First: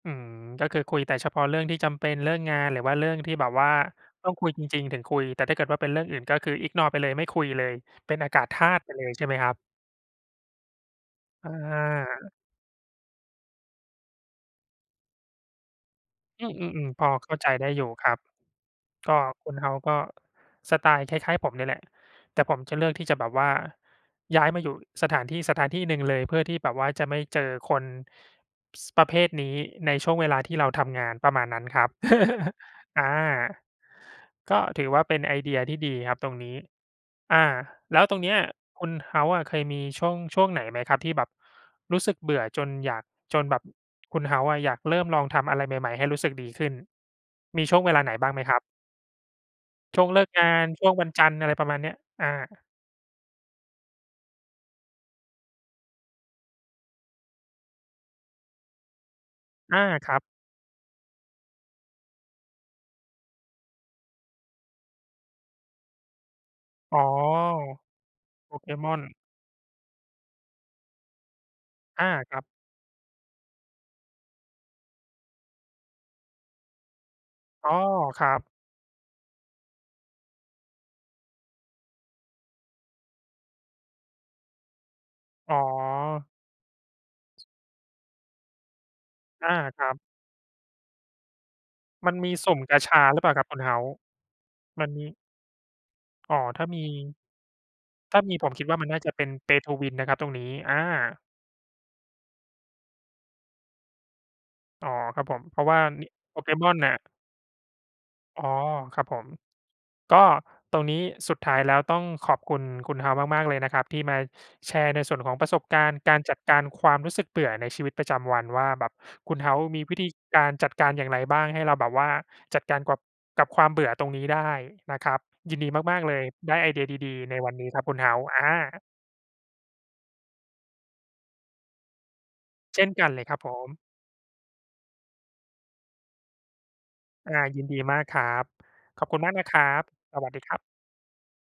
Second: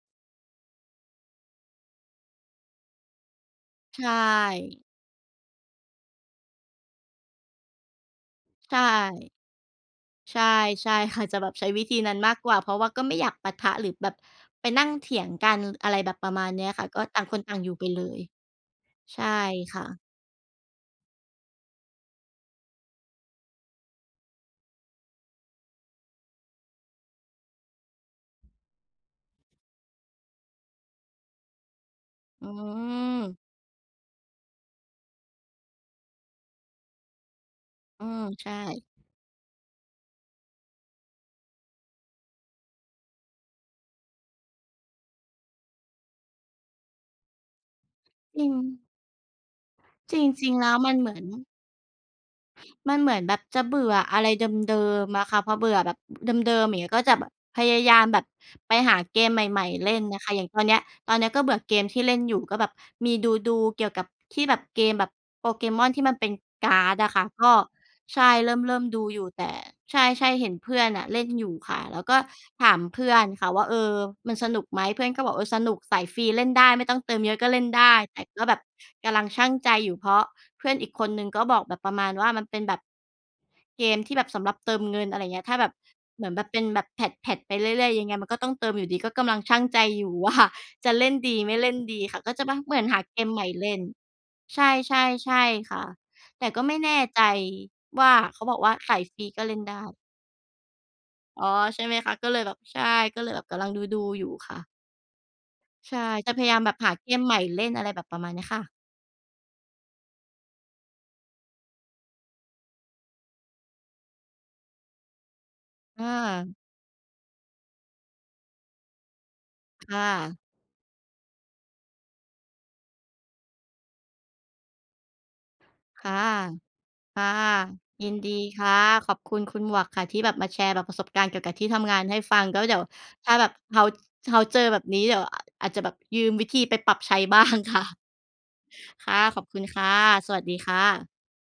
อืม ก็คือคุยแต่เฉพาะเรื่องที่จำเป็น เรื่องงานหรือว่าเรื่องที่แบบว่าใชต้องคุยจริ่ ง ๆ ถึงคุย แต่ถ้าเกิดว่าเป็นเรื่องอื่น ก็คือ ignore ไปเลย ไม่คุยเลย เป็นอากาศธาใชต่ ุไปเลยใช่ไหมครับ? ใช่ ใช่ค่ะ จะแบอบใช้วิธีนั้นมา ากกว่า เพราะว่าก็ไม่อยากปะทะ หรือแบบไปนั่งเถียงกัน อะไรแบบประมอืาณเนี้ยค่ะ ม ๆ ก็ๆ พอต่างเขค้านใจต่างไอดยู้่อไยปู่เลครับ ย ก็ใช่คุณเฮาคส์่กะ ็ สไตล์คล้าย ๆ ผมเนี่ยแหละ แต่ผมจะเลือกที่จะแบบว่าย้ายมาอยู่สถานที่สถานที่หนึ่งเลย เพื่อที่แบบว่าจะไม่เจอคน ส ประเภทนี้ ในช่วงเวลาที่เราทำงาน ประมาณนั้นครับ อือา ม ก็ถือว่าเป็นไอเดียที่ดีครับตรงนี้ อา แล้อืวตรม งเนี้ย ใช่ คุณเฮาส์อะเคยมีช่วง ช่วงไหนไหมครับ ที่แบบรู้สึกเบื่อจนอยาก จนแบบคุณเฮาส์อะอยากเริ่มลองทำอะไรใหม่ ๆ ให้รู้สึกดีขึ้น มีช่วงเวลาไหนบ้างไหจมริครับ? ง ช่วงจเลิกงาริง ๆ แลน ้วชม่วังนเวัหนมือจัน นทร์ อะไรประมาณเนี้ย อา มันเหมือนแบบจะเบื่ออะไรเดิม ๆ อะค่ะ พอเบื่อแบบ อ เดิม ๆ อย่างเงี้ย ก็จะแบบพยายามแบบไปหาเกมใหม่ อา ๆ เล่นครนัะบ คะ อย่างตอนเนี้ย ตอนเนี้ยก็เบื่อเกมที่เล่นอยู่ ก็แบบมีดู ๆ เกี่ยวกับที่แบบเกมแบบโปเกมอนที่มันเป็นการ์อด๋อ อะค่ะ ก็ ใช่ เโรปเกิ่ม มๆ อดน ูอยู่ แต่ ใช่ ๆ เห็นเพื่อนน่ะเล่นอยู่ค่ะ แล้อวา ก็ครับ ถามเพื่อนค่ะว่า "เอ่อ มันสนุกไหม?" เพื่อนก็บอก "เออ สนุกสายฟรีเล่นได้ไม่ต้องเติมเยอะก็เล่อน๋อ ได้" แตค่รักบ ็แบบกำลังชั่งใจอยู่ เพราะเพื่อนอีกคนหนึ่งก็บอกแบบประมาณว่า มันเป็นแบบเกมที่แบบสำหรับเติมเงิน อะไรอย่างเงี้ย อถ้๋าแบบ เหอ มือนแบบเป็นแบบแพตช์ ๆ ไปเรื่อย ๆ ยังไงมันก็ต้องเติมอยู่ดี ก็กำลังอชา ั่งใจครับ อยู่ ว่า จะเล่นดีไม่เล่นดีมัคน่ะ มก็ีจะ สม ุ่มเกหมาือนชหาาเกหรือเปมล่าใหคมรั่บคุณเลเฮ่าน ส์? ใช่ มันใชม่ ี ใช่ค่ะ อ๋อ แต่กถ็้าไม่มี แน่ใจว่า ถ้ามีเขาผบมอกคิดว่าว่ามัสนนา่ายจะฟเปร็ีน ก็เล่Pay นไto ด้ win นะครับตรงนี้ อะ อ๋อ ใช่ไหมคะ ก็เลยแบบ ใช่ ก็เลยแบบกำลังดู ๆ อยู่ค่ะ อ๋อ ครับผม เพราะว่าใช่ มี จะโปพเยกายามมแบอบนหน่าะ เกมใหม่เล่น อะไรแบบประมาณเนอี๋้อ ยค่ะ ครับผม ก็ตรงนี้สุดท้ายแล้วต้องขอบคุณคุณเฮาส์มาก ๆ เลยนะครับ ที่มาแชร์ในส่วนของประสบการณ์อการจัดกา ารความรู้สึกเบื่อในชีวิตประจำวัน ว่าแบบคุณเฮ้าส์มีควิ่ธีะ การจัดการอย่างไรบ้าง ให้เราแบบว่าจัดการกับ กับความเบื่อตรงนี้ได้นะครับ ยินดีมาคก ๆ ่เละ ย ได้ไอเดียดี ค่ะ ๆ ในวันนี้ครับคุณยเิฮานสด์ ีอา ค่ะ ขอบคุณคุณหมวกค่ะที่แบบมาแชร์แบบประสบการณ์เกี่ยวกับที่ทำงานให้ฟัง ก็เดีเ๋ชยว่นกันเลถย้คารับแบผบม เฮาส์ เฮาส์เจอแบบนี้ เดี๋ยว อ อาจจะแบบยืมวิธีไปปรับใช้ อา บ้าง ยินคดี่มะ ากครับ ขอคบ่คุะ ณมากขอนะบคคุรณัคบ ่ะ สวสัสดวีัสคดรีับ ค่ะ